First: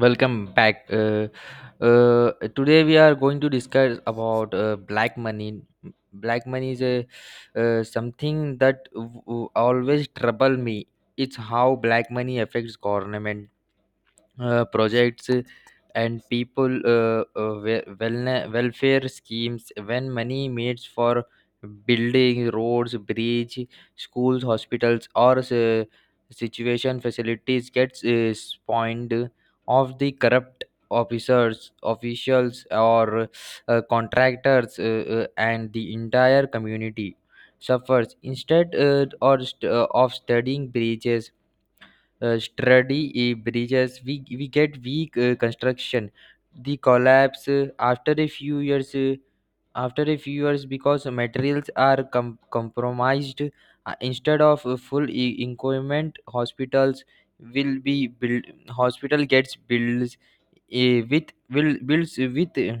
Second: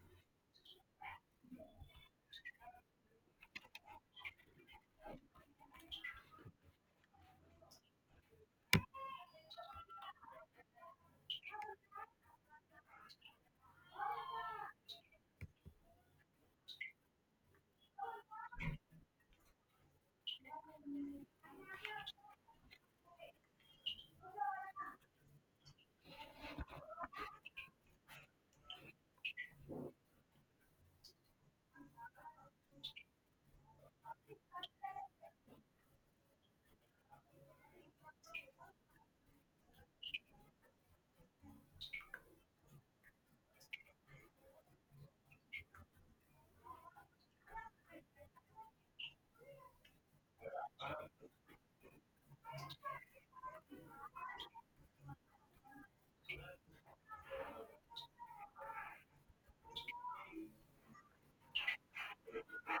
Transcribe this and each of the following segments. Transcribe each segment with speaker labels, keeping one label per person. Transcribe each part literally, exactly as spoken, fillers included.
Speaker 1: Welcome back. Uh, uh, today we are going to discuss about uh, black money. Black money is a uh, something that w- w- always trouble me. It's how black money affects government uh, projects and people uh, uh, we- wellne- welfare schemes when money made for building roads, bridge, schools, hospitals, or uh, situation facilities gets uh, spawned of the corrupt officers, officials, or uh, contractors, uh, uh, and the entire community suffers instead, uh, or st- uh, of studying bridges, uh, sturdy uh, bridges we we get weak uh, construction, the collapse uh, after a few years uh, after a few years, because materials are com- compromised. Uh, instead of a full e- equipment, hospitals will be built, hospital gets builds uh, with will builds with uh,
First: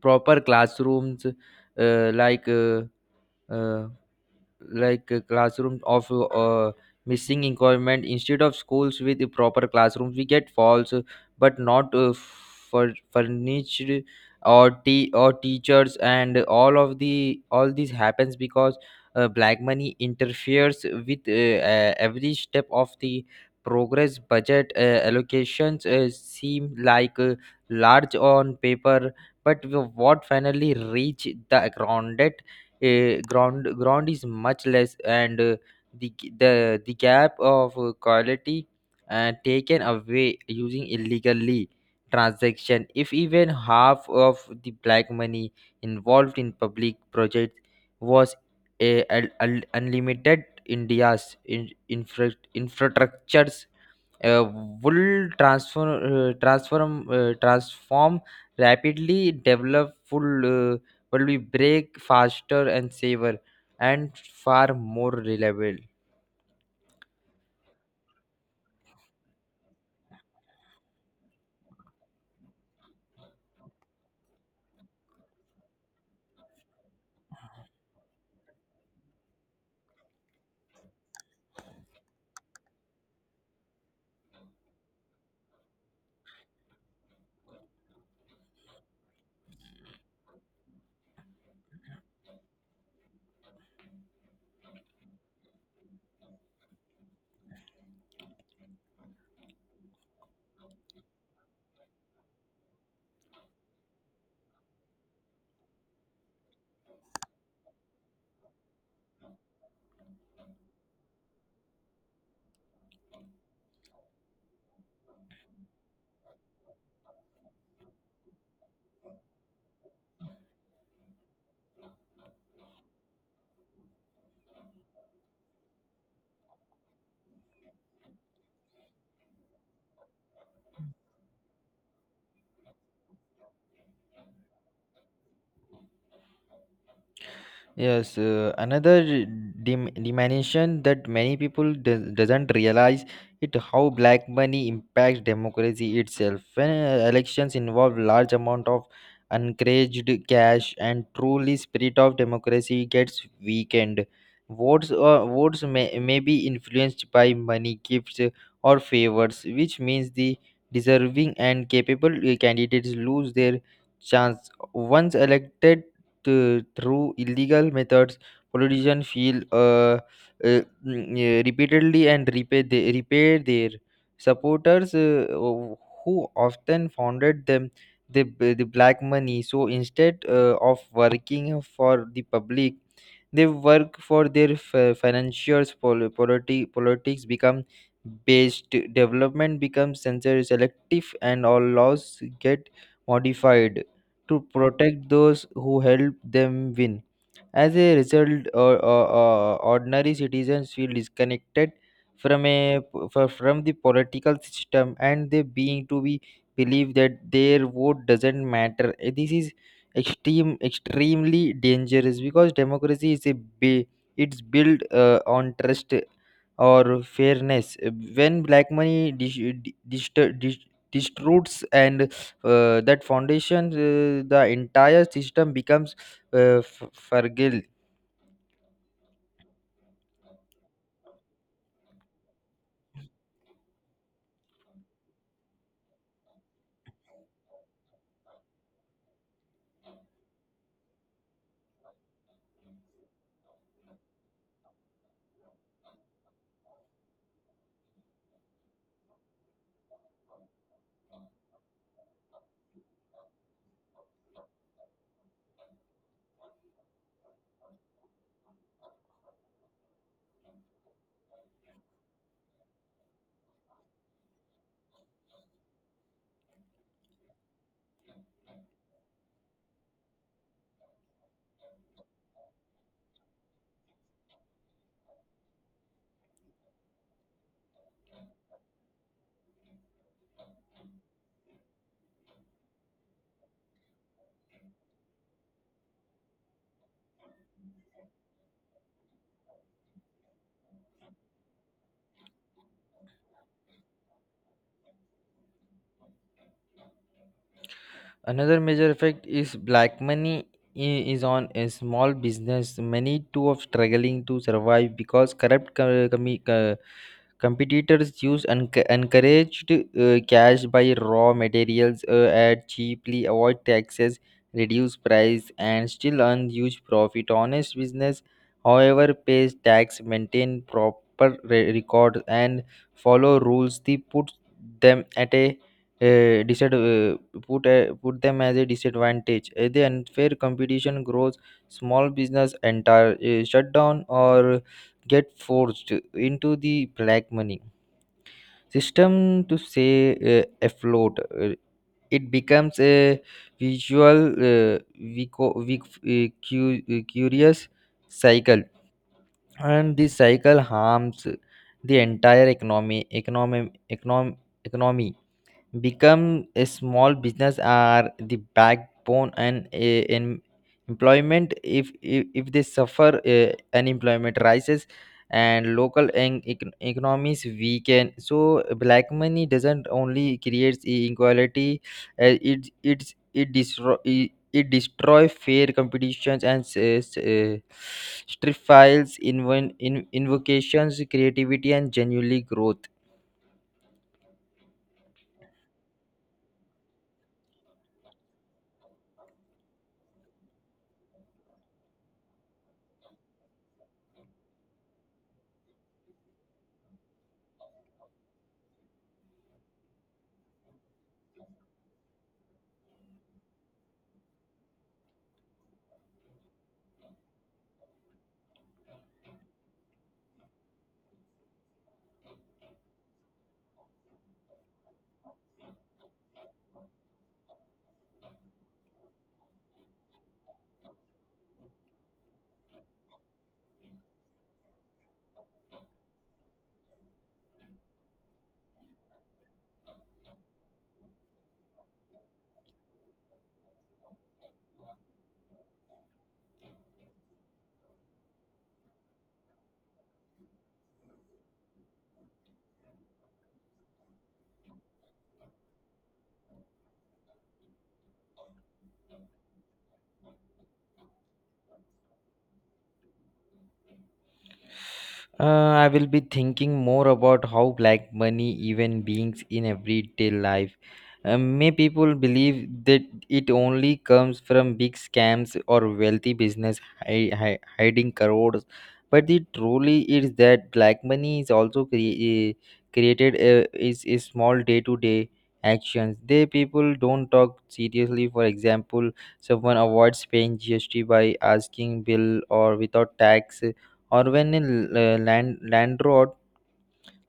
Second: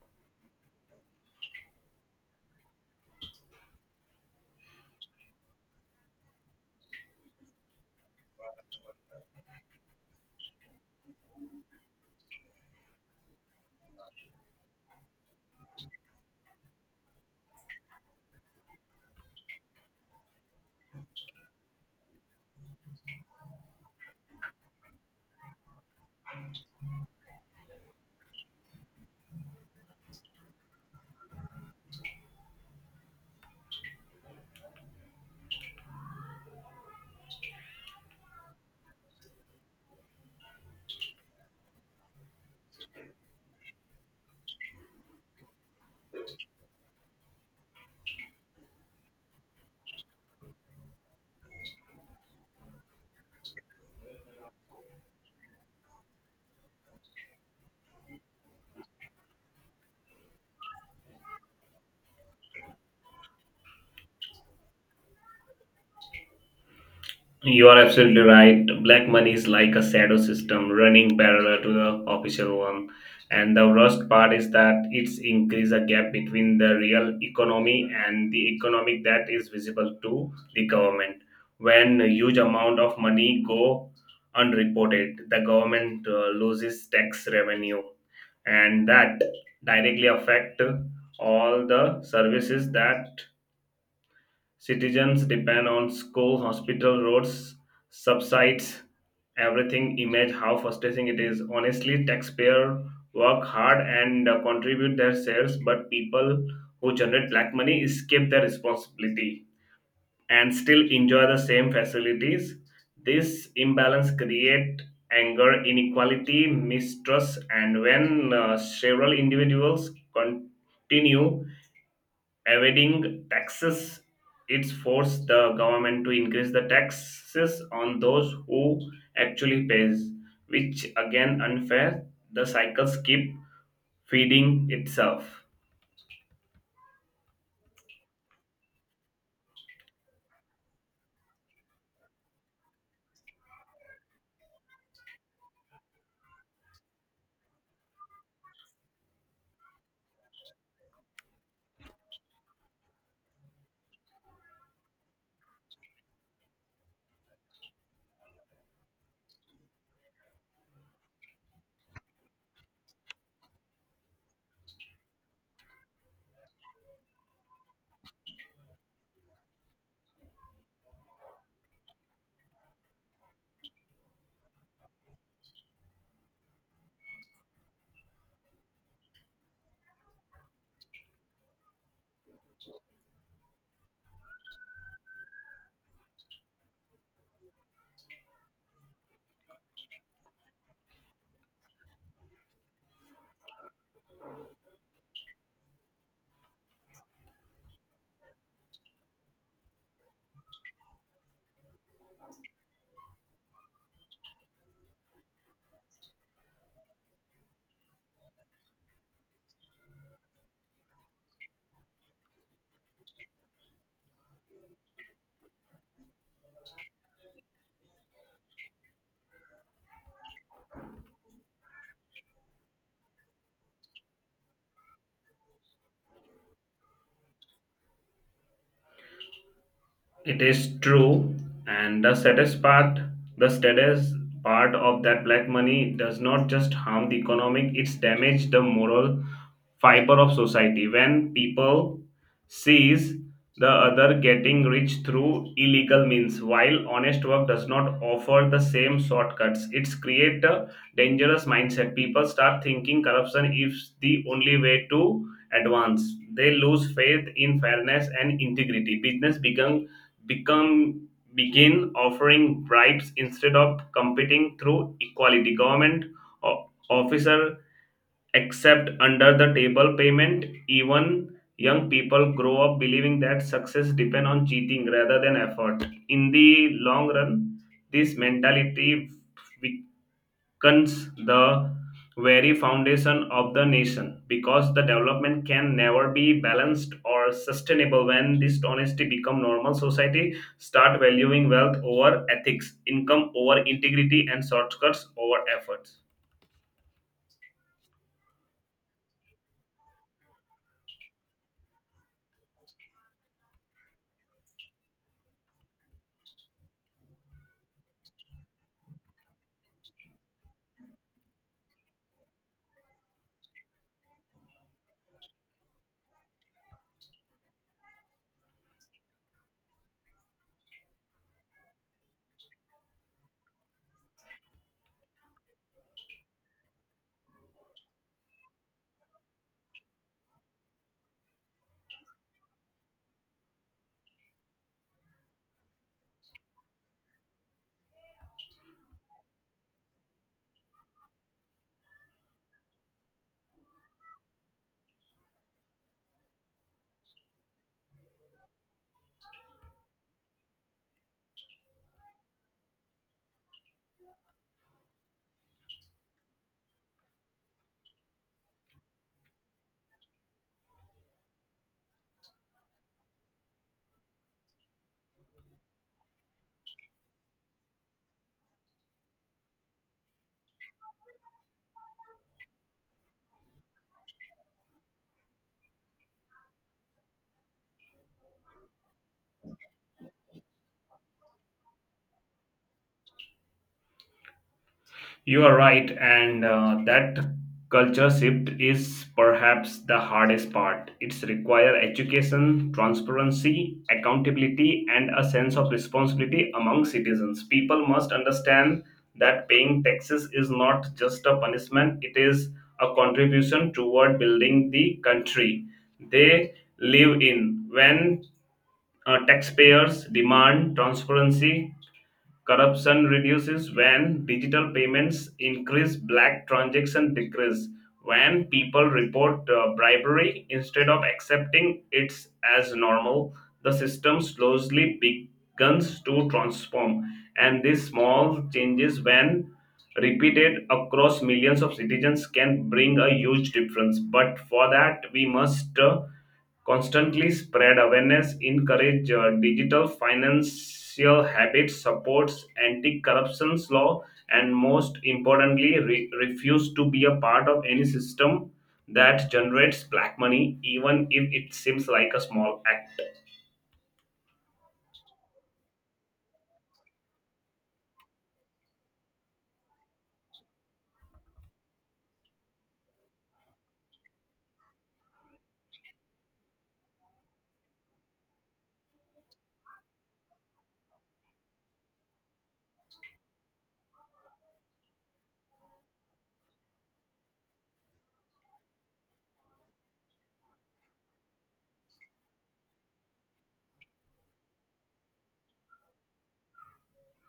Speaker 1: proper classrooms, uh, like uh, uh, like a classroom of uh, missing requirement. Instead of schools with the proper classrooms we get false, uh, but not uh, for furnished, or te- or teachers, and all of the all this happens because uh, black money interferes with uh, uh, every step of the progress. Budget uh, allocations uh, seem like uh, large on paper, but w- what finally reach the ground uh, ground ground is much less, and uh, the g- the the gap of uh, quality uh, taken away using illegally transaction. If even half of the black money involved in public projects was a, a- a- unlimited, India's in, infra, infrastructures uh, will transfer uh, transform uh, transform, rapidly develop full, uh, will be break faster and safer, and far more reliable.
Speaker 2: You are absolutely right. Black money is like a shadow system running parallel to the official one. And the worst part is that it's increased a gap between the real economy and the economic that is visible to the government. When a huge amount of money go unreported, the government uh, loses tax revenue, and that directly affect all the services that citizens depend on: school, hospital, roads, subsides, everything. Image how frustrating it is. Honestly, taxpayer work hard and uh, contribute their shares, but people who generate black money escape their responsibility and still enjoy the same facilities. This imbalance create anger, inequality, mistrust, and when uh, several individuals continue evading taxes, it's forced the government to increase the taxes on those who actually pays, which again unfair. The cycles keep feeding itself.
Speaker 1: Yes, uh, another dim- dimension that many people do- doesn't realize it how black money impacts democracy itself. When uh, elections involve large amount of unencouraged cash, and truly spirit of democracy gets weakened. Votes uh, votes may, may be influenced by money, gifts, uh, or favors, which means the deserving and capable uh, candidates lose their chance. Once elected uh, through illegal methods, politicians feel uh, uh, mm, uh, repeatedly, and repay they repay their supporters uh, who who often founded them the, the black money. So instead uh, of working for the public, they work for their f- financiers. Pol- politi- politics become based, development becomes censor selective, and all laws get modified to protect those who help them win. As a result, or, or, or ordinary citizens feel disconnected from a f- from the political system, and they being to be believe that their vote doesn't matter. Eh, This is extreme, extremely dangerous because democracy is a ba- it's built uh, on trust or fairness. Eh, When black money dis- di- distor- dis- distorts and uh, that foundation, uh, the entire system becomes uh, f- fragile.
Speaker 2: It is true, and the saddest part, the saddest part of that black money does not just harm the economic, it's damaged the moral fiber of society. When people sees the other getting rich through illegal means, while honest work does not offer the same shortcuts, it's create a dangerous mindset. People start thinking corruption is the only way to advance. They lose faith in fairness and integrity. Business become become begin offering bribes instead of competing through equality. Government o- officer accept under the table payment. Even young people grow up believing that success depends on cheating rather than effort. In the long run, this mentality weakens the very foundation of the nation, because the development can never be balanced or sustainable when dishonesty become normal. Society start valuing wealth over ethics, income over integrity, and shortcuts over efforts.
Speaker 1: Another major effect is black money i- is on a small business. Many too are struggling to survive because corrupt co- commi- co- Competitors use enc- encouraged uh, cash by raw materials uh, at cheaply, avoid taxes, reduce price, and still earn huge profit. Honest business, however, pays tax, maintain proper re- records, and follow rules. They put them at a uh, disad- uh, put a, put them as a disadvantage. Uh, the unfair competition grows, small business entire uh, shut down or get forced into the black money system to stay uh, afloat. Uh, It becomes a visual, uh, vico- vic- uh, cu- uh, curious cycle, and this cycle harms the entire economy, economy, economy, economy. Become a small business are the backbone, and eh, in employment. If if, if they suffer, eh, unemployment rises and local en- econ- economies weaken. So black money doesn't only creates inequality. Eh, it it it destroy it, it destroy fair competitions, and uh, strip files inven- in invocations, creativity, and genuinely growth.
Speaker 2: You are right, and uh, that culture shift is perhaps the hardest part. It's require education, transparency, accountability, and a sense of responsibility among citizens. People must understand that paying taxes is not just a punishment; it is a contribution toward building the country they live in. When uh, taxpayers demand transparency, corruption reduces. When digital payments increase, black transaction decrease. When people report uh, bribery instead of accepting it as normal, the system slowly begins to transform. And these small changes, when repeated across millions of citizens, can bring a huge difference. But for that, we must uh, constantly spread awareness, encourage uh, digital financial habits, supports anti-corruption law, and most importantly, re- refuse to be a part of any system that generates black money, even if it seems like a small act.
Speaker 1: Uh, I will be thinking more about how black money even beings in everyday life. Uh, may people believe that it only comes from big scams or wealthy business hi- hi- hiding crores, but the truly is that black money is also cre- created, uh, is is small day-to-day actions. They people don't talk seriously. For example, someone avoids paying G S T by asking bill or without tax, or when a l- uh, land, landlord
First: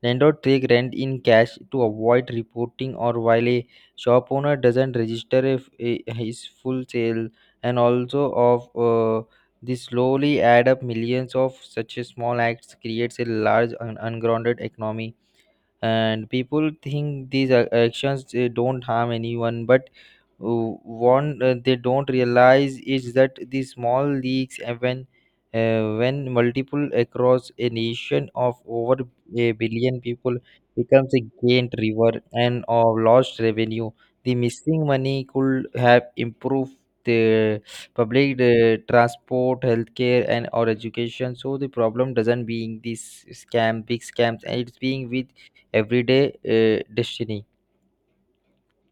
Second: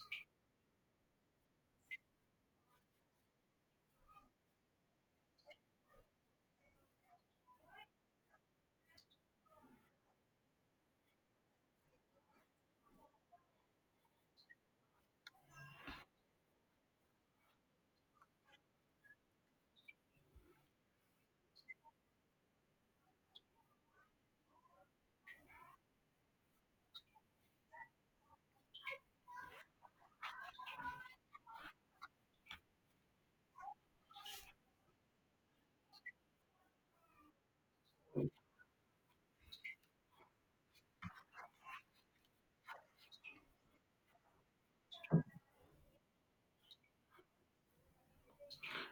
Speaker 1: landlord takes rent in cash to avoid reporting, or while a shop owner doesn't register if, a- his full sale, and also of uh, this slowly add up. Millions of such a small acts creates a large and ungrounded economy, and people think these a- actions they don't harm anyone, but uh, what uh, they don't realize is that these small leaks and when uh, when multiple across a nation of over a billion people becomes a gained river and of lost revenue. The missing money could have improved the public uh, transport, healthcare, and or education. So the problem doesn't being this scam big scams, and it's being with everyday uh, destiny.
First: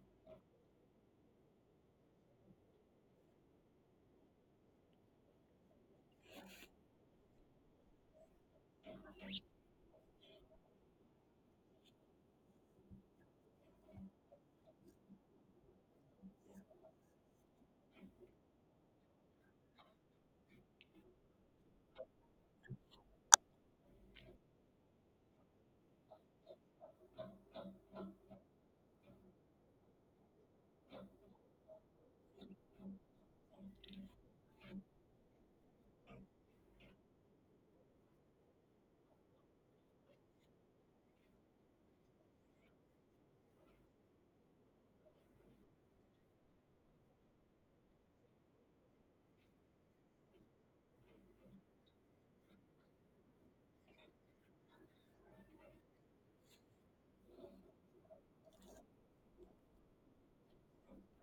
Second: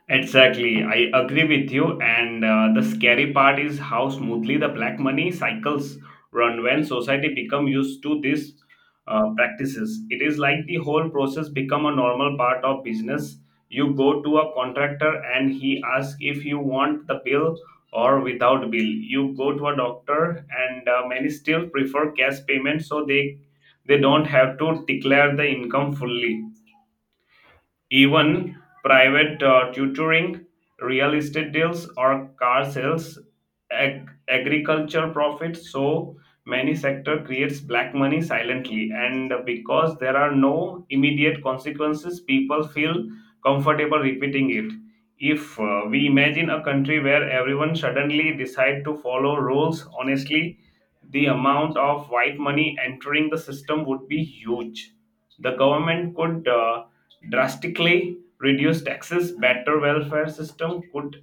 Speaker 2: Exactly, I agree with you. And uh, the scary part is how smoothly the black money cycles run when society become used to these uh, practices. It is like the whole process become a normal part of business. You go to a contractor and he asks if you want the bill or without bill. You go to a doctor and uh, many still prefer cash payment so they they don't have to declare the income fully. Even private uh, tutoring, real estate deals, or car sales, ag- agriculture profits. So many sector creates black money silently, and because there are no immediate consequences, people feel comfortable repeating it. If uh, we imagine a country where everyone suddenly decide to follow rules honestly, the amount of white money entering the system would be huge. The government could uh, drastically reduce taxes, better welfare system could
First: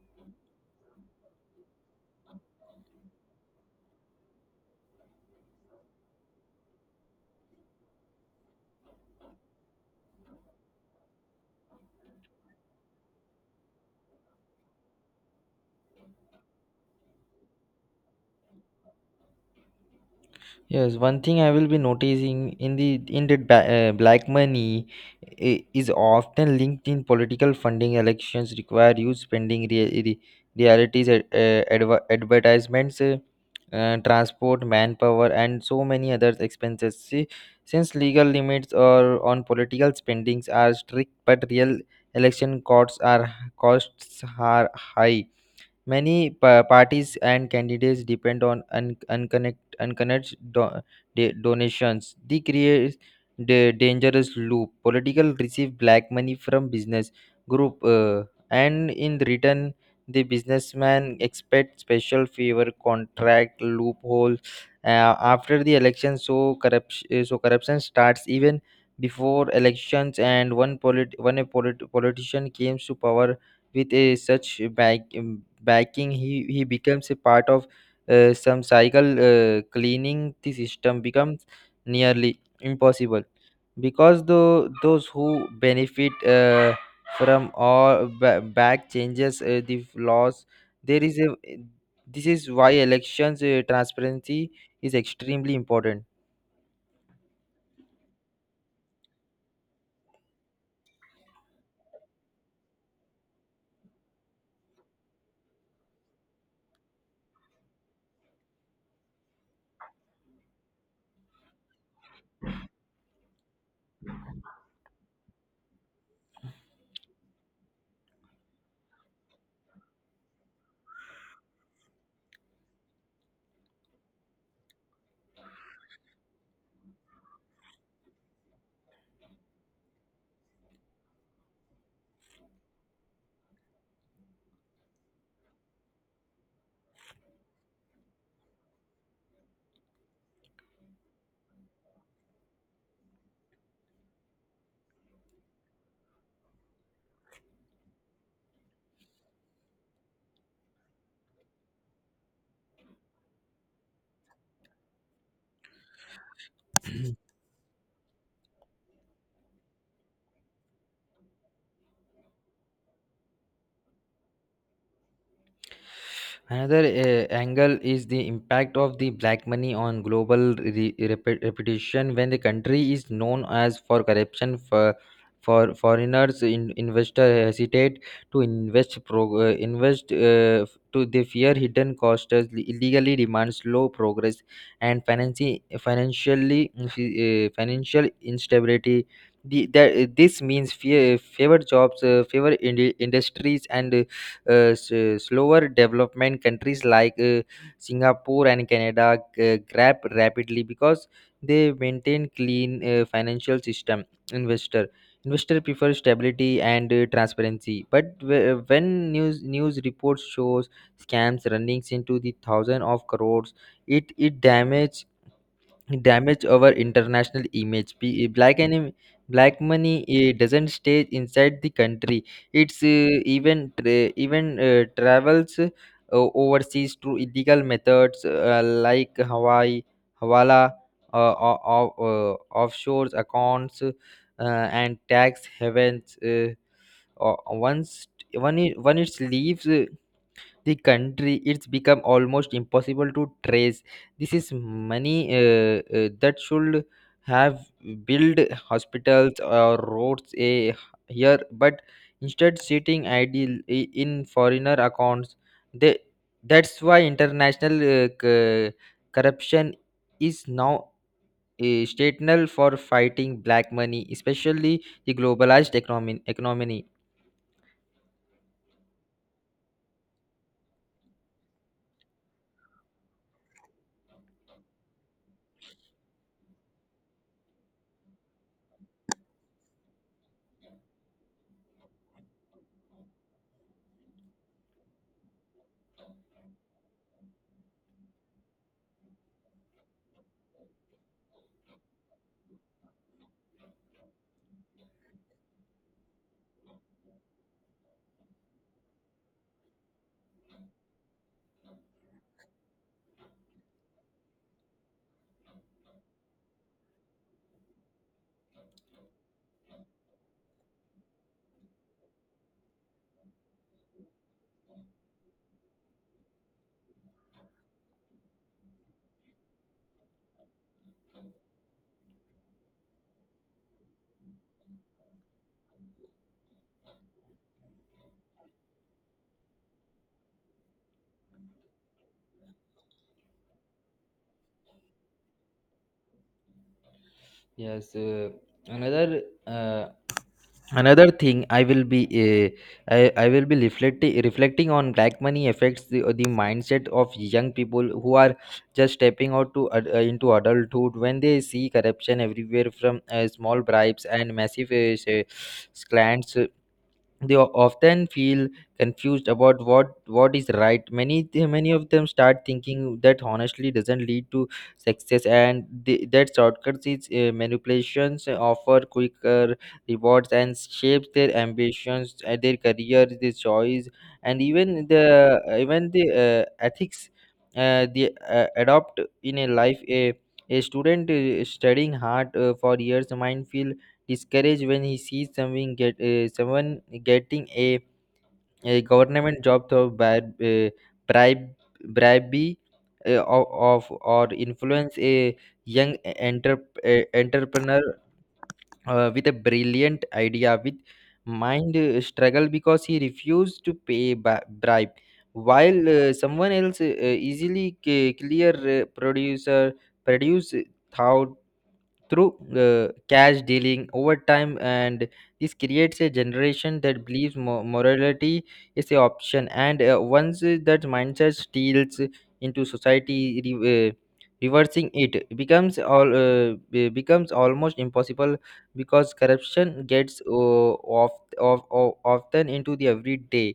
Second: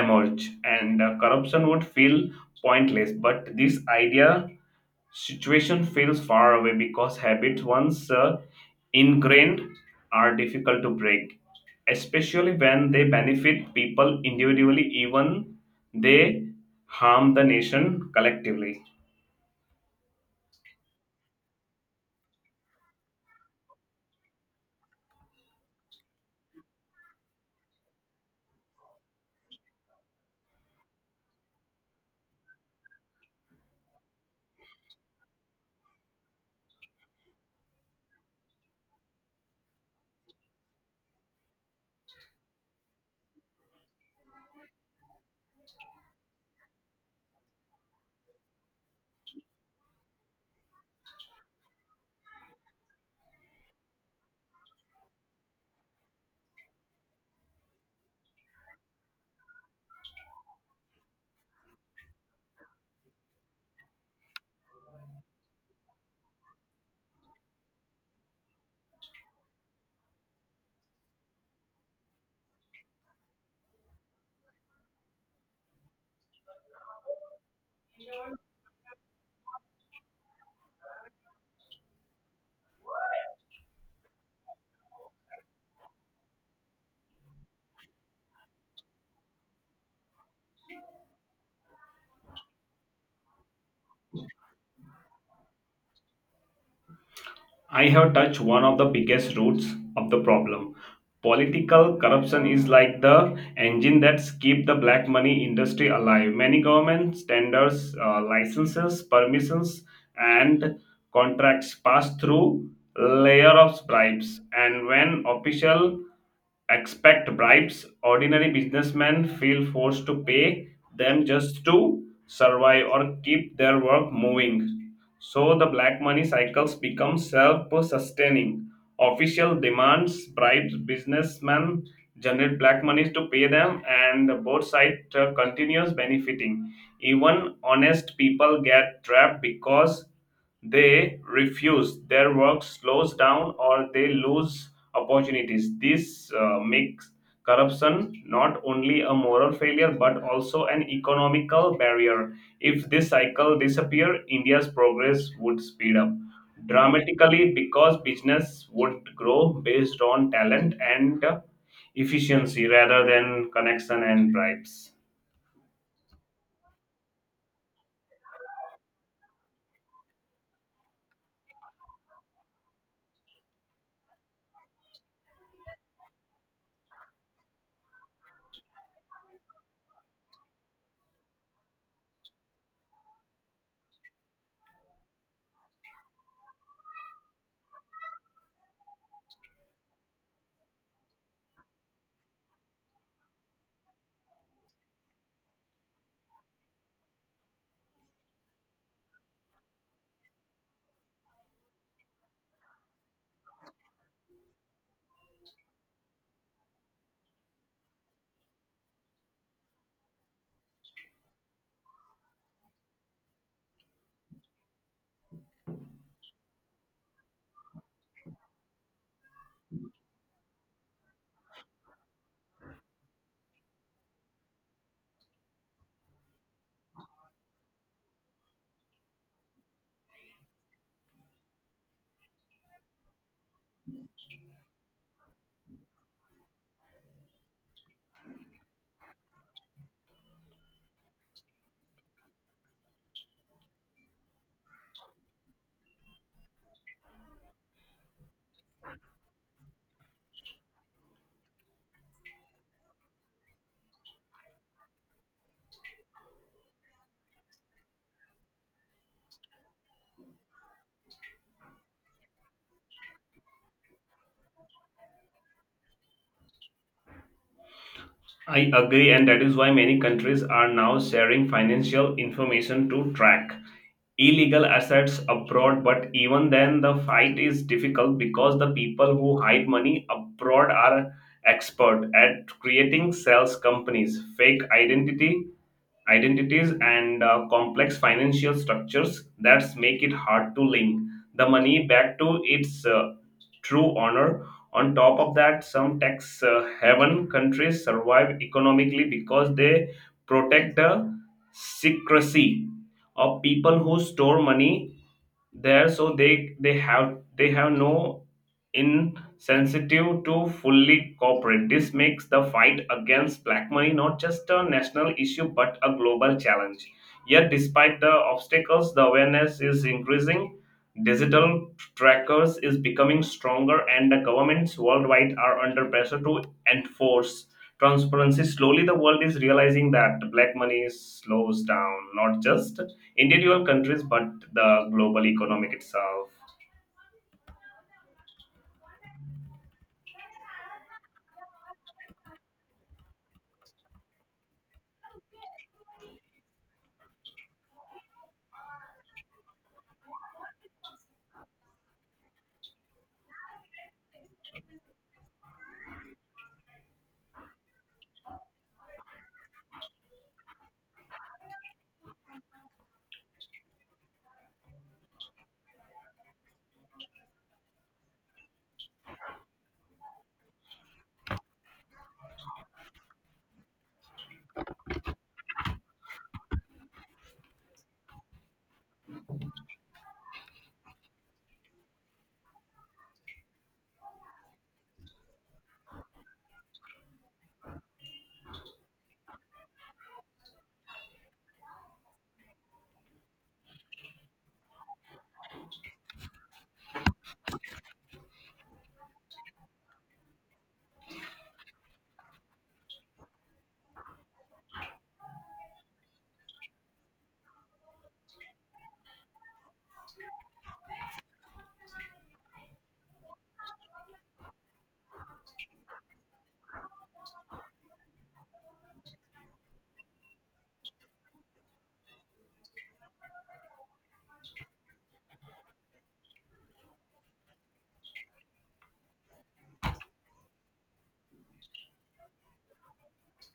Speaker 2: emerge, and uh, corruption would feel pointless. But this idea situation feels far away, because habits once uh, ingrained are difficult to break, especially when they benefit people individually even they harm the nation collectively.
Speaker 1: Yes, one thing I will be noticing in the in the ba- uh, black money i- is often linked in political funding. Elections require huge spending. Re- re- realities, uh, uh, adver- advertisements, uh, uh, transport, manpower, and so many other expenses. See, since legal limits or on political spendings are strict, but real election costs are costs are high. Many pa- parties and candidates depend on un- unconnect unconnected do- da- donations. They create the dangerous loop. Political receive black money from business group, uh, and in return, the businessman expect special favor, contract loophole. Uh, after the election, so corruption so corruption starts even before elections, and one polit one a polit- politician came to power with a such back, um, backing. He, he becomes a part of uh, some cycle. Uh, cleaning the system becomes nearly impossible because though those who benefit uh, from all ba- back changes uh, the laws. There is a This is why elections uh, transparency is extremely important.
Speaker 2: I have touched one of the biggest roots of the problem. Political corruption is like the engine that keeps the black money industry alive. Many government tenders, uh, licenses, permissions, and contracts pass through layer of bribes. And when officials expect bribes, ordinary businessmen feel forced to pay them just to survive or keep their work moving. So the black money cycles become self-sustaining. Official demands bribes, businessmen generate black monies to pay them, and both sides uh, continues benefiting. Even honest people get trapped because they refuse. Their work slows down, or they lose opportunities. This uh, makes corruption not only a moral failure but also an economical barrier. If this cycle disappeared, India's progress would speed up dramatically, because business would grow based on talent and efficiency rather than connection and bribes.
Speaker 1: Another uh, angle is the impact of the black money on global re- repu- reputation. When the country is known as for corruption, for, for foreigners, in, investor hesitate to invest. Pro, uh, invest uh, f- to they fear hidden costs, illegally demands low progress, and financi- financially uh, financial instability. The, that, this means fear, favor jobs, uh, favor indi- industries, and uh, s- slower development. Countries like uh, Singapore and Canada uh, grab rapidly because they maintain clean uh, financial system. Investor investor prefer stability and uh, transparency, but wh- when news news reports shows scams running into the thousand of crores, it it damage damage our international image. Be- eh, black and black money eh, doesn't stay inside the country, it's eh, even tra- even eh, travels eh, overseas through illegal methods uh, like hawaii hawala, uh, o- o- uh, offshore accounts, uh, and tax havens. Uh, o- once one it, when it leaves, eh, the country it's become almost impossible to trace. This is money, uh, uh, that should have built hospitals or roads, eh, here, but instead sitting idle i- in foreigner accounts. They, that's why international uh, c- corruption is now a statement for fighting black money, especially the globalized economy economy
Speaker 2: I agree, and that is why many countries are now sharing financial information to track illegal assets abroad. But even then, the fight is difficult because the people who hide money abroad are expert at creating sales companies, fake identity identities, and uh, complex financial structures that make it hard to link the money back to its uh, true honor. On top of that, some tax uh, haven countries survive economically because they protect the secrecy of people who store money there, so they they have they have no insensitive to fully cooperate. This makes the fight against black money not just a national issue but a global challenge. Yet despite the obstacles, the awareness is increasing. Digital trackers is becoming stronger, and the governments worldwide are under pressure to enforce transparency. Slowly, the world is realizing that black money slows down not just individual countries but the global economic itself.
Speaker 1: yes uh, another uh, another thing i will be uh, I, I will be reflecting reflecting on, black money affects the, the mindset of young people who are just stepping out to ad- uh, into adulthood. When they see corruption everywhere, from uh, small bribes and massive uh, s- uh, scams, they o- often feel confused about what what is right. Many many of them start thinking that honestly doesn't lead to success, and th- that shortcuts is uh, manipulations uh, offer quicker rewards, and shapes their ambitions, uh, their career, their choice, and even the even the uh, ethics uh, they uh, adopt in a life. A a student uh, studying hard uh, for years might feel discouraged when he sees someone get uh, someone getting a, a government job through bribe, uh, bribe bribery, uh, of, of or influence. A young enter, uh, entrepreneur uh, with a brilliant idea with mind uh, struggle because he refused to pay ba- bribe, while uh, someone else uh, easily c- clear uh, producer produce uh, thou- through uh, cash dealing over time. And this creates a generation that believes mo- morality is an option, and uh, once uh, that mindset steals into society, re- uh, reversing it becomes all uh, be- becomes almost impossible because corruption gets uh, off, off, off, often into the everyday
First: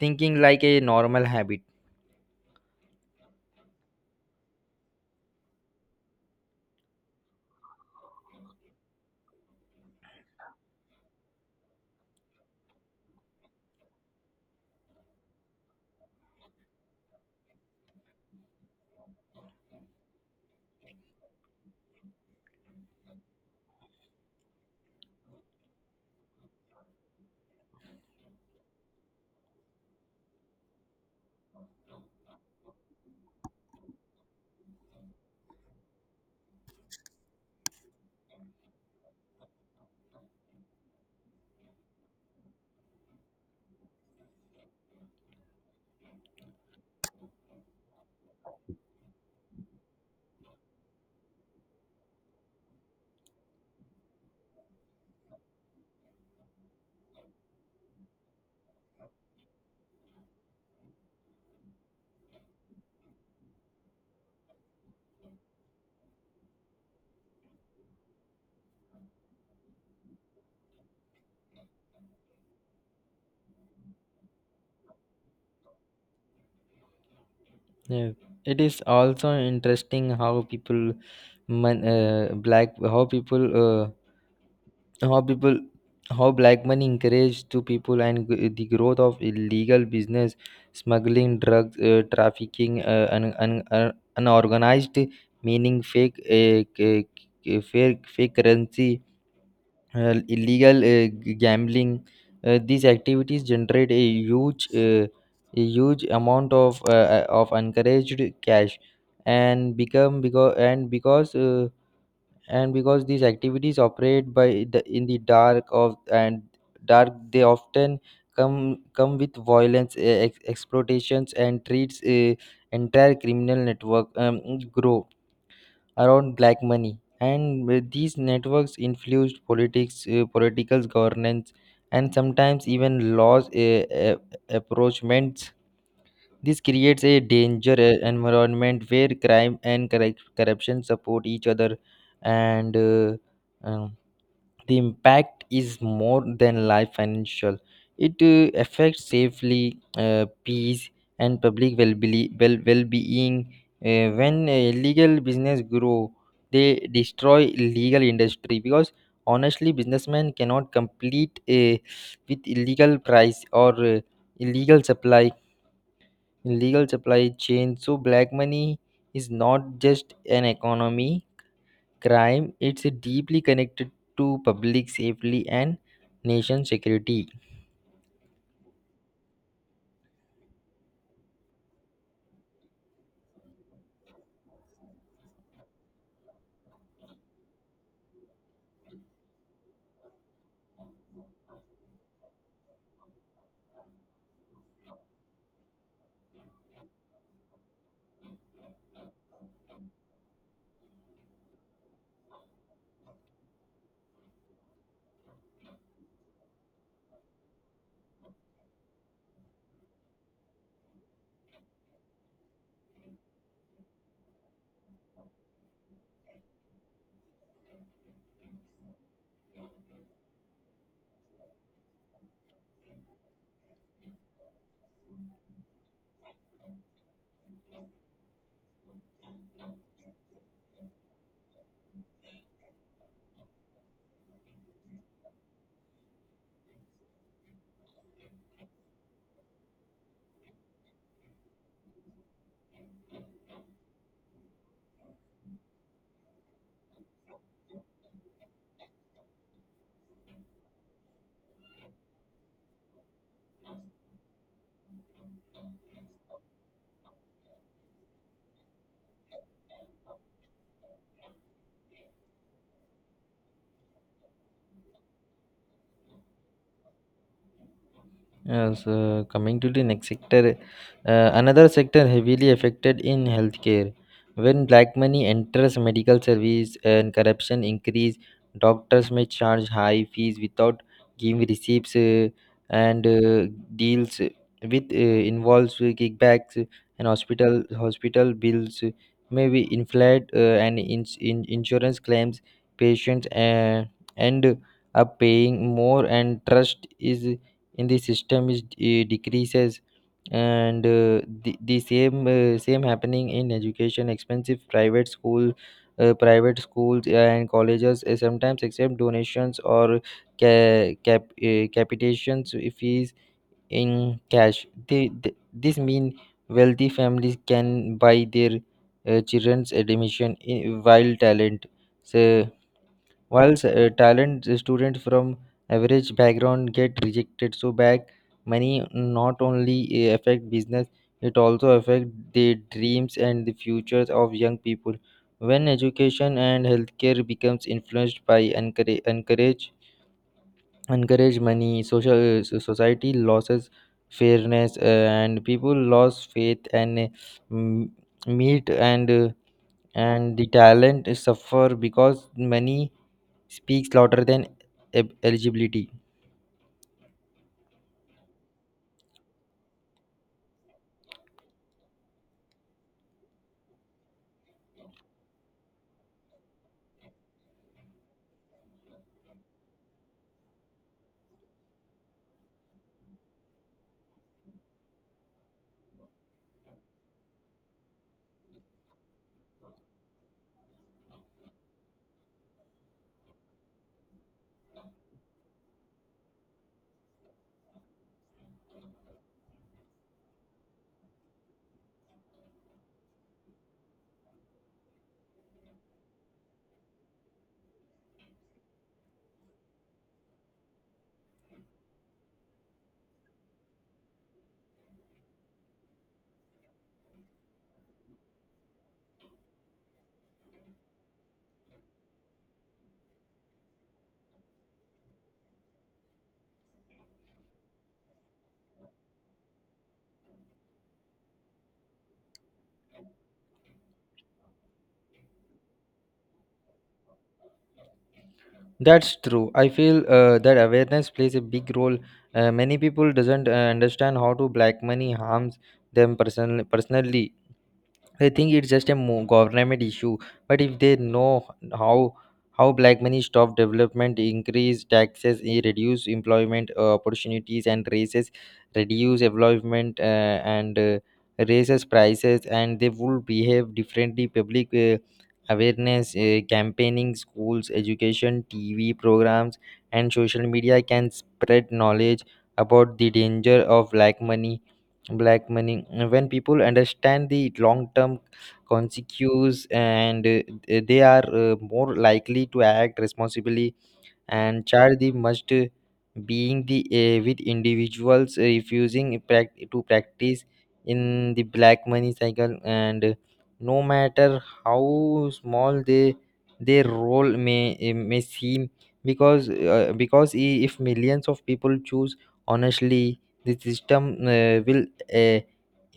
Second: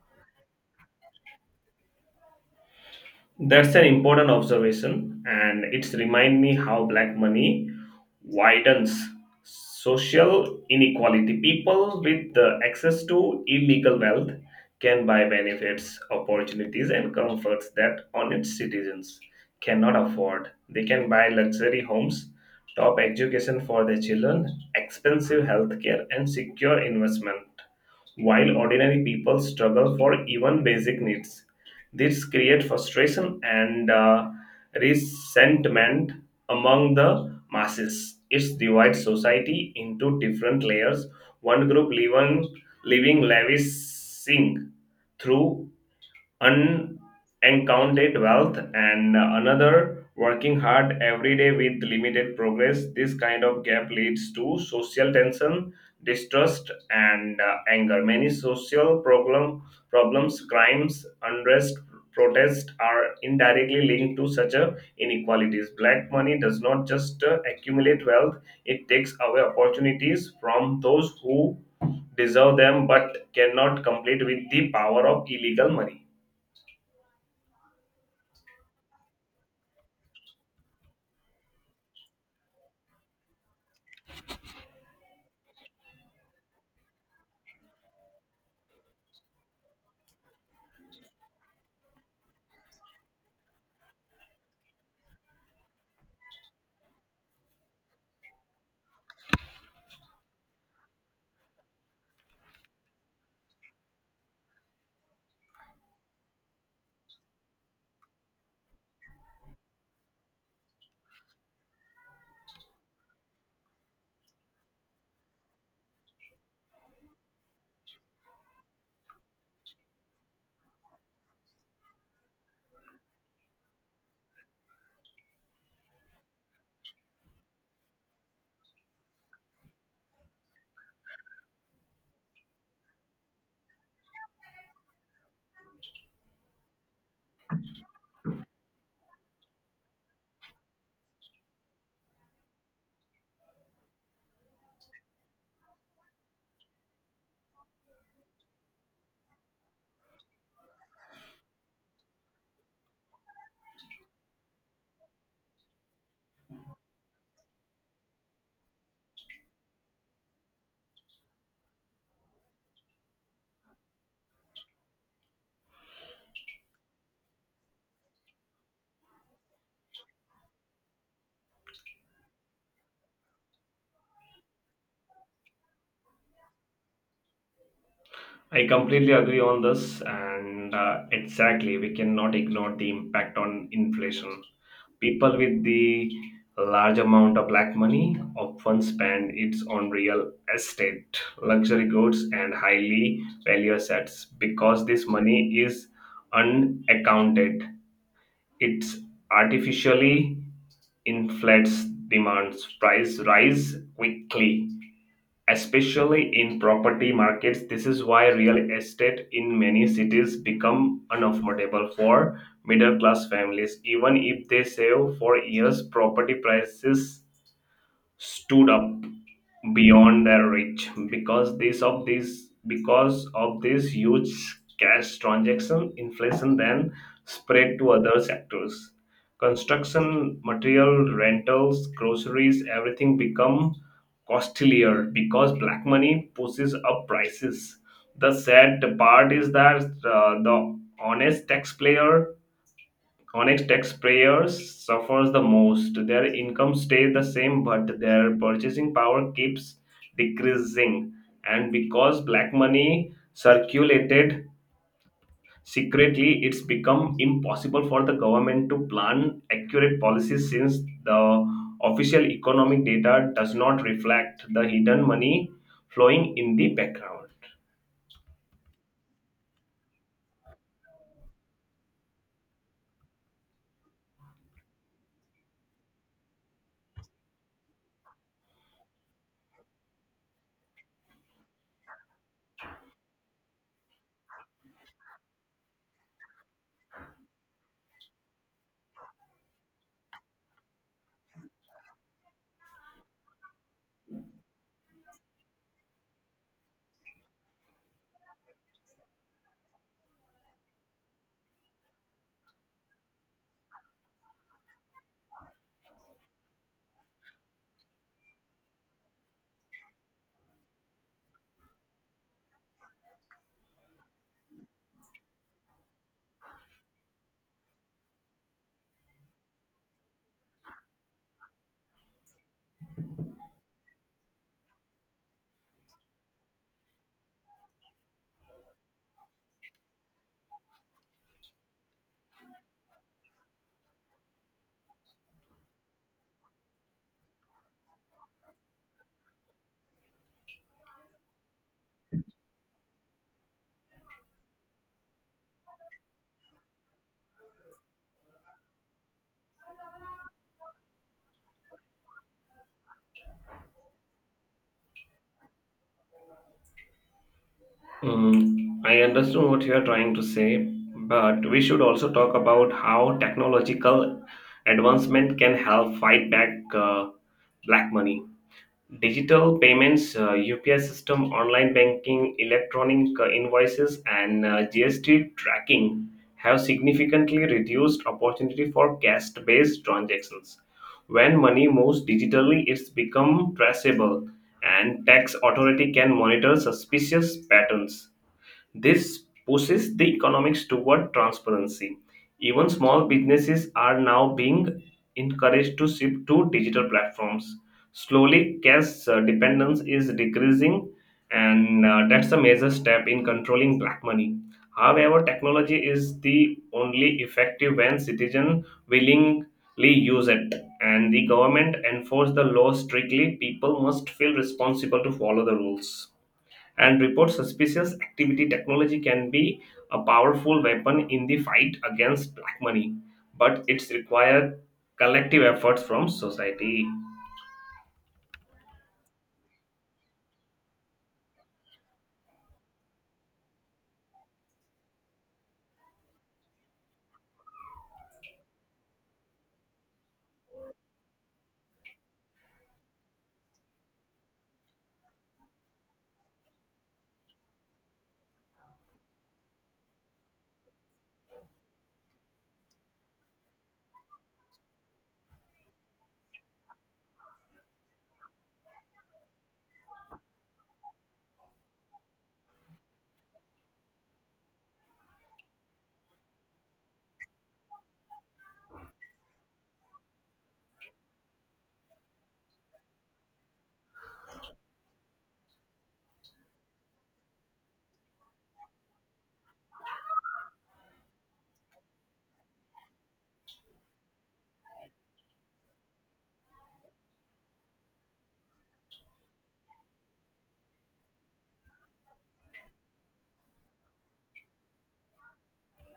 Speaker 1: thinking like a normal habit.
Speaker 2: That's an important observation, and it's remind me how black money widens social inequality. People with the access to illegal wealth can buy benefits, opportunities, and comforts that honest citizens cannot afford. They can buy luxury homes, top education for their children, expensive healthcare, and secure investment, while ordinary people struggle for even basic needs. This creates frustration and uh, resentment among the masses. It divides society into different layers. One group living, living lavish through unaccounted wealth and another working hard every day with limited progress. This kind of gap leads to social tension, distrust, and uh, anger. Many social problem problems, crimes, unrest, protests are indirectly linked to such a inequalities. Black money does not just uh, accumulate wealth, it takes away opportunities from those who deserve them but cannot compete with the power of illegal money.
Speaker 1: Yeah. It is also interesting how people man, uh, black how people uh, how people how black money encouraged to people and g- the growth of illegal business, smuggling, drugs, uh, trafficking, uh, and un, un, unorganized meaning fake uh, c- c- uh, fake fake currency, uh, illegal uh, g- gambling. Uh, these activities generate a huge uh, a huge amount of uh, uh, of encouraged cash, and become because and because uh, and because these activities operate by the in the dark of and dark they often come come with violence, eh, ex- exploitations and treats. A entire criminal network um, grow around black money, and with these networks influence politics, uh, political governance, and sometimes even laws, uh, uh, approachments. This creates a danger e- environment where crime and correc- corruption support each other, and uh, um, the impact is more than life financial. It uh, affects safely, uh, peace, and public well-being. Well, well-being. Uh, when uh, illegal business grow, they destroy legal industry because honestly, businessmen cannot compete uh, with illegal price or uh, illegal supply in legal supply chain. So black money is not just an economy crime, it's deeply connected to public safety and nation security.
Speaker 2: I completely agree on this, and uh, exactly, we cannot ignore the impact on inflation. People with the large amount of black money often spend it on real estate, luxury goods, and highly value assets because this money is unaccounted. It artificially inflates demands, price rise quickly, especially in property markets. This is why real estate in many cities become unaffordable for middle class families. Even if they save for years, property prices stood up beyond their reach because this of this, because of this huge cash transaction. Inflation then spread to other sectors: construction material, rentals, groceries, everything become costlier because black money pushes up prices. The sad part is that uh, the honest taxpayer, Onyx taxpayers, suffers the most. Their income stays the same, but their purchasing power keeps decreasing. And because black money circulated secretly, it's become impossible for the government to plan accurate policies, since the official economic data does not reflect the hidden money flowing in the background.
Speaker 1: Yes, uh, so, coming to the next sector, uh, another sector heavily affected in healthcare. When black money enters medical service and corruption increase, doctors may charge high fees without giving receipts, uh, and uh, deals with, uh, involves kickbacks, and hospital hospital bills may be inflated uh, and ins in insurance claims, patients uh, end up paying more, and trust is in the system is uh, decreases. And uh, the, the same uh, same happening in education. Expensive private school uh, private schools and colleges uh, sometimes accept donations or ca- cap uh, capitations uh, fees in cash. They, th This mean wealthy families can buy their uh, children's admission in, while talent, so while s- uh, talent uh, students from average background get rejected. So back money not only uh, affect business, it also affect the dreams and the futures of young people. When education and healthcare becomes influenced by encourage, encourage encourage money, social uh, so- society loses fairness, uh, and people lose faith and uh, m- meet and uh, and the talent suffer because money speaks louder than e- eligibility.
Speaker 2: Mm, I understand what you are trying to say, but we should also talk about how technological advancement can help fight back uh, black money. Digital payments, uh, U P I system, online banking, electronic uh, invoices, and uh, G S T tracking have significantly reduced opportunity for cash-based transactions. When money moves digitally, it's become traceable, and tax authority can monitor suspicious patterns. This pushes the economics toward transparency. Even small businesses are now being encouraged to shift to digital platforms. Slowly, cash uh, dependence is decreasing, and uh, that's a major step in controlling black money. However, technology is the only effective when citizens willingly use it, and the government enforce the law strictly. People must feel responsible to follow the rules and report suspicious activity. Technology can be a powerful weapon in the fight against black money, but it's required collective efforts from society.
Speaker 1: That's true. I feel uh, that awareness plays a big role. Uh, many people doesn't uh, understand how to black money harms them person- personally. I think it's just a mo- government issue. But if they know how how black money stop development, increase taxes, eh, reduce employment uh, opportunities, and raises reduce employment uh, and uh, raises prices, and they will behave differently. Public uh, awareness, uh, campaigning, schools, education, T V programs, and social media can spread knowledge about the danger of black money black money uh, When people understand the long term consequences, and uh, they are uh, more likely to act responsibly, and charge must being the uh, with individuals refusing prac- to practice in the black money cycle, and no matter how small they, their role may, eh, may seem. Because uh, because i- if millions of people choose honestly, the system uh, will uh,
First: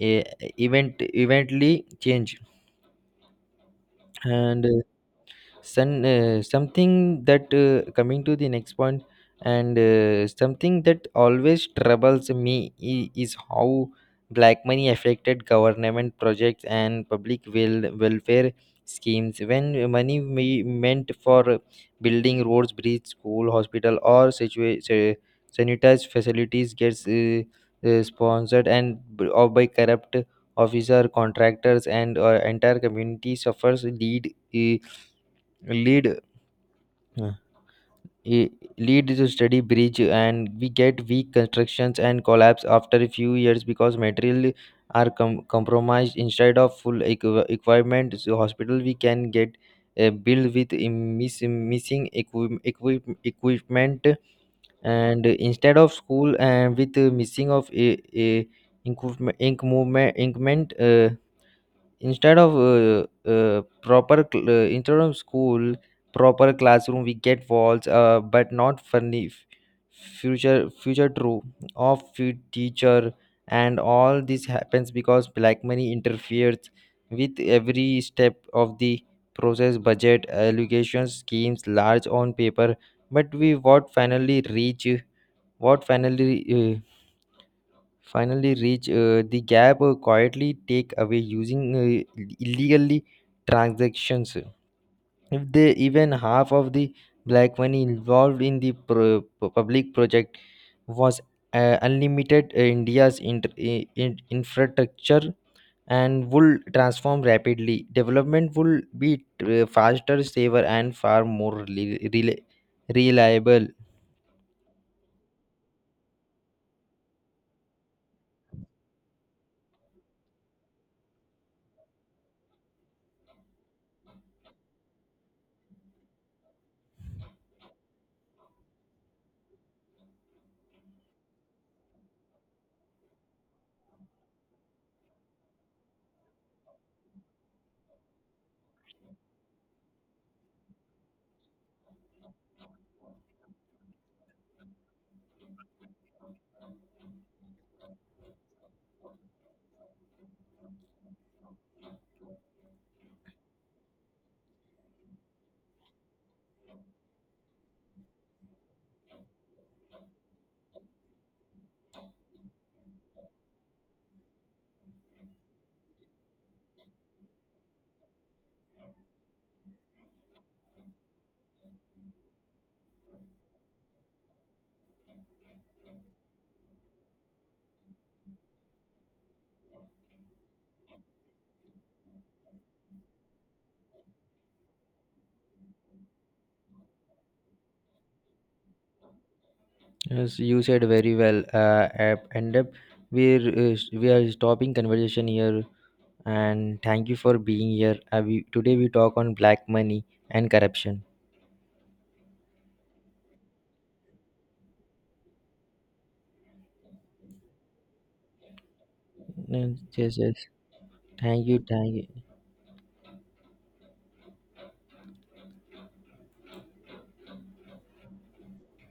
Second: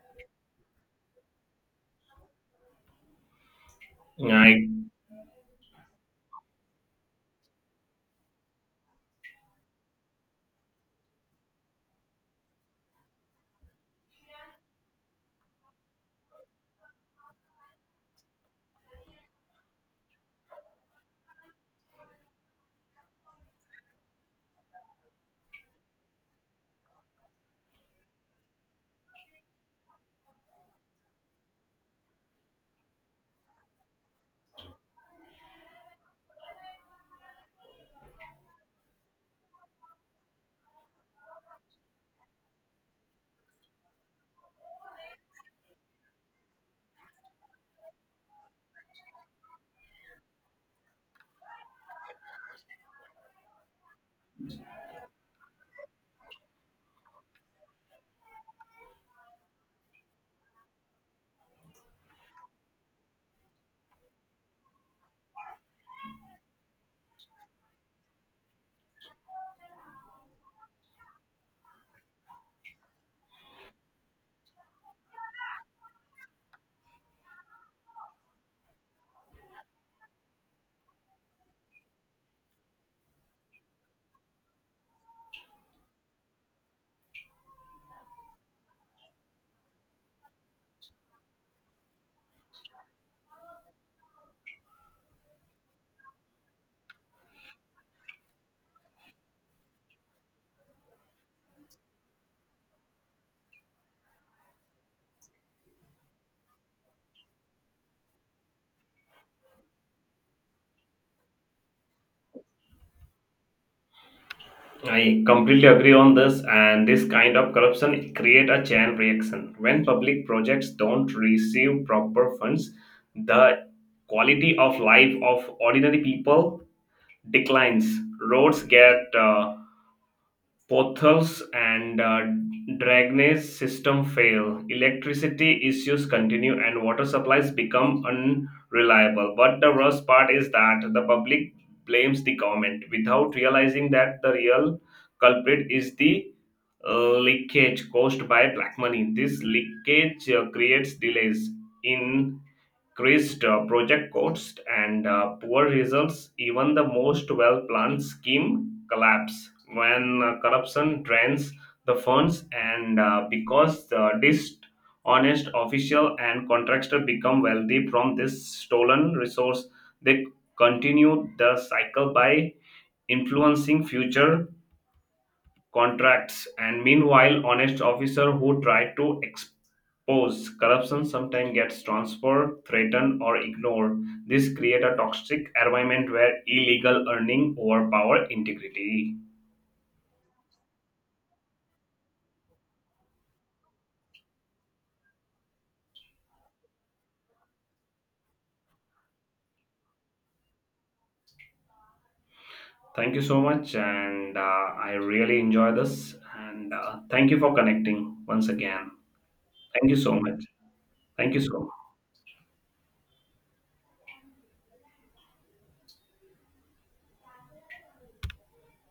Speaker 1: uh, event eventually change.
Speaker 2: I
Speaker 1: And Sun, uh, something that, uh, coming to the next point, and uh, something that always troubles me, i- is how black money affected government projects and public wel- welfare schemes. When money me- meant for building roads, bridge, school, hospital, or situa- sa- sanitized facilities gets uh, uh, sponsored, and b- or by corrupt officer, contractors, and uh, entire community suffers, lead, uh, lead Yeah. i- Lead to steady breach, and we get weak constructions and collapse after a few years because material are com- compromised, instead of full equi- equipment. So hospital we can get uh, built with im- miss- missing equi- equip- equipment, and instead of school and with uh, missing of a, a ink movement, ink movement, increment, instead of uh, uh, proper cl- uh, instead of school proper classroom, we get walls uh, but not funny, f- future future true of fu- teacher. And all this happens because black money interferes with every step of the process. Budget allocation schemes large on paper, but we what finally reach, what finally uh, finally reach uh, the gap uh, quietly take away using uh, illegally transactions. If they even half of the black money involved in the pro- pu- public project was uh, unlimited, uh, india's inter- i- in- infrastructure and would transform rapidly, development would be uh, faster, safer, and far more rela- rela- reliable.
Speaker 2: I completely agree on this, and this kind of corruption create a chain reaction. When public projects don't receive proper funds, the quality of life of ordinary people declines. Roads get uh, potholes and uh, drainage system fail. Electricity issues continue, and water supplies become unreliable. But the worst part is that the public blames the government without realizing that the real culprit is the uh, leakage caused by black money. This leakage uh, creates delays in increased uh, project costs and uh, poor results. Even the most well-planned scheme collapse when uh, corruption drains the funds, and uh, because the dishonest official and contractor become wealthy from this stolen resource, they continue the cycle by influencing future contracts, and meanwhile, honest officer who try to expose corruption sometimes gets transferred, threatened, or ignored. This create a toxic environment where illegal earning overpower integrity.
Speaker 1: Yes, you said very well. Uh, ap- and up, we're uh, s- we are stopping conversation here. And thank you for being here. Uh, we, today we talk on black money and corruption.
Speaker 2: Thank you so much, and uh, I really enjoy this. And uh, thank you for connecting once again.
Speaker 1: Yes,
Speaker 2: Thank you
Speaker 1: yes,
Speaker 2: so
Speaker 1: yes.
Speaker 2: much. Thank you
Speaker 1: Thank
Speaker 2: so
Speaker 1: you.
Speaker 2: much.
Speaker 1: Thank you.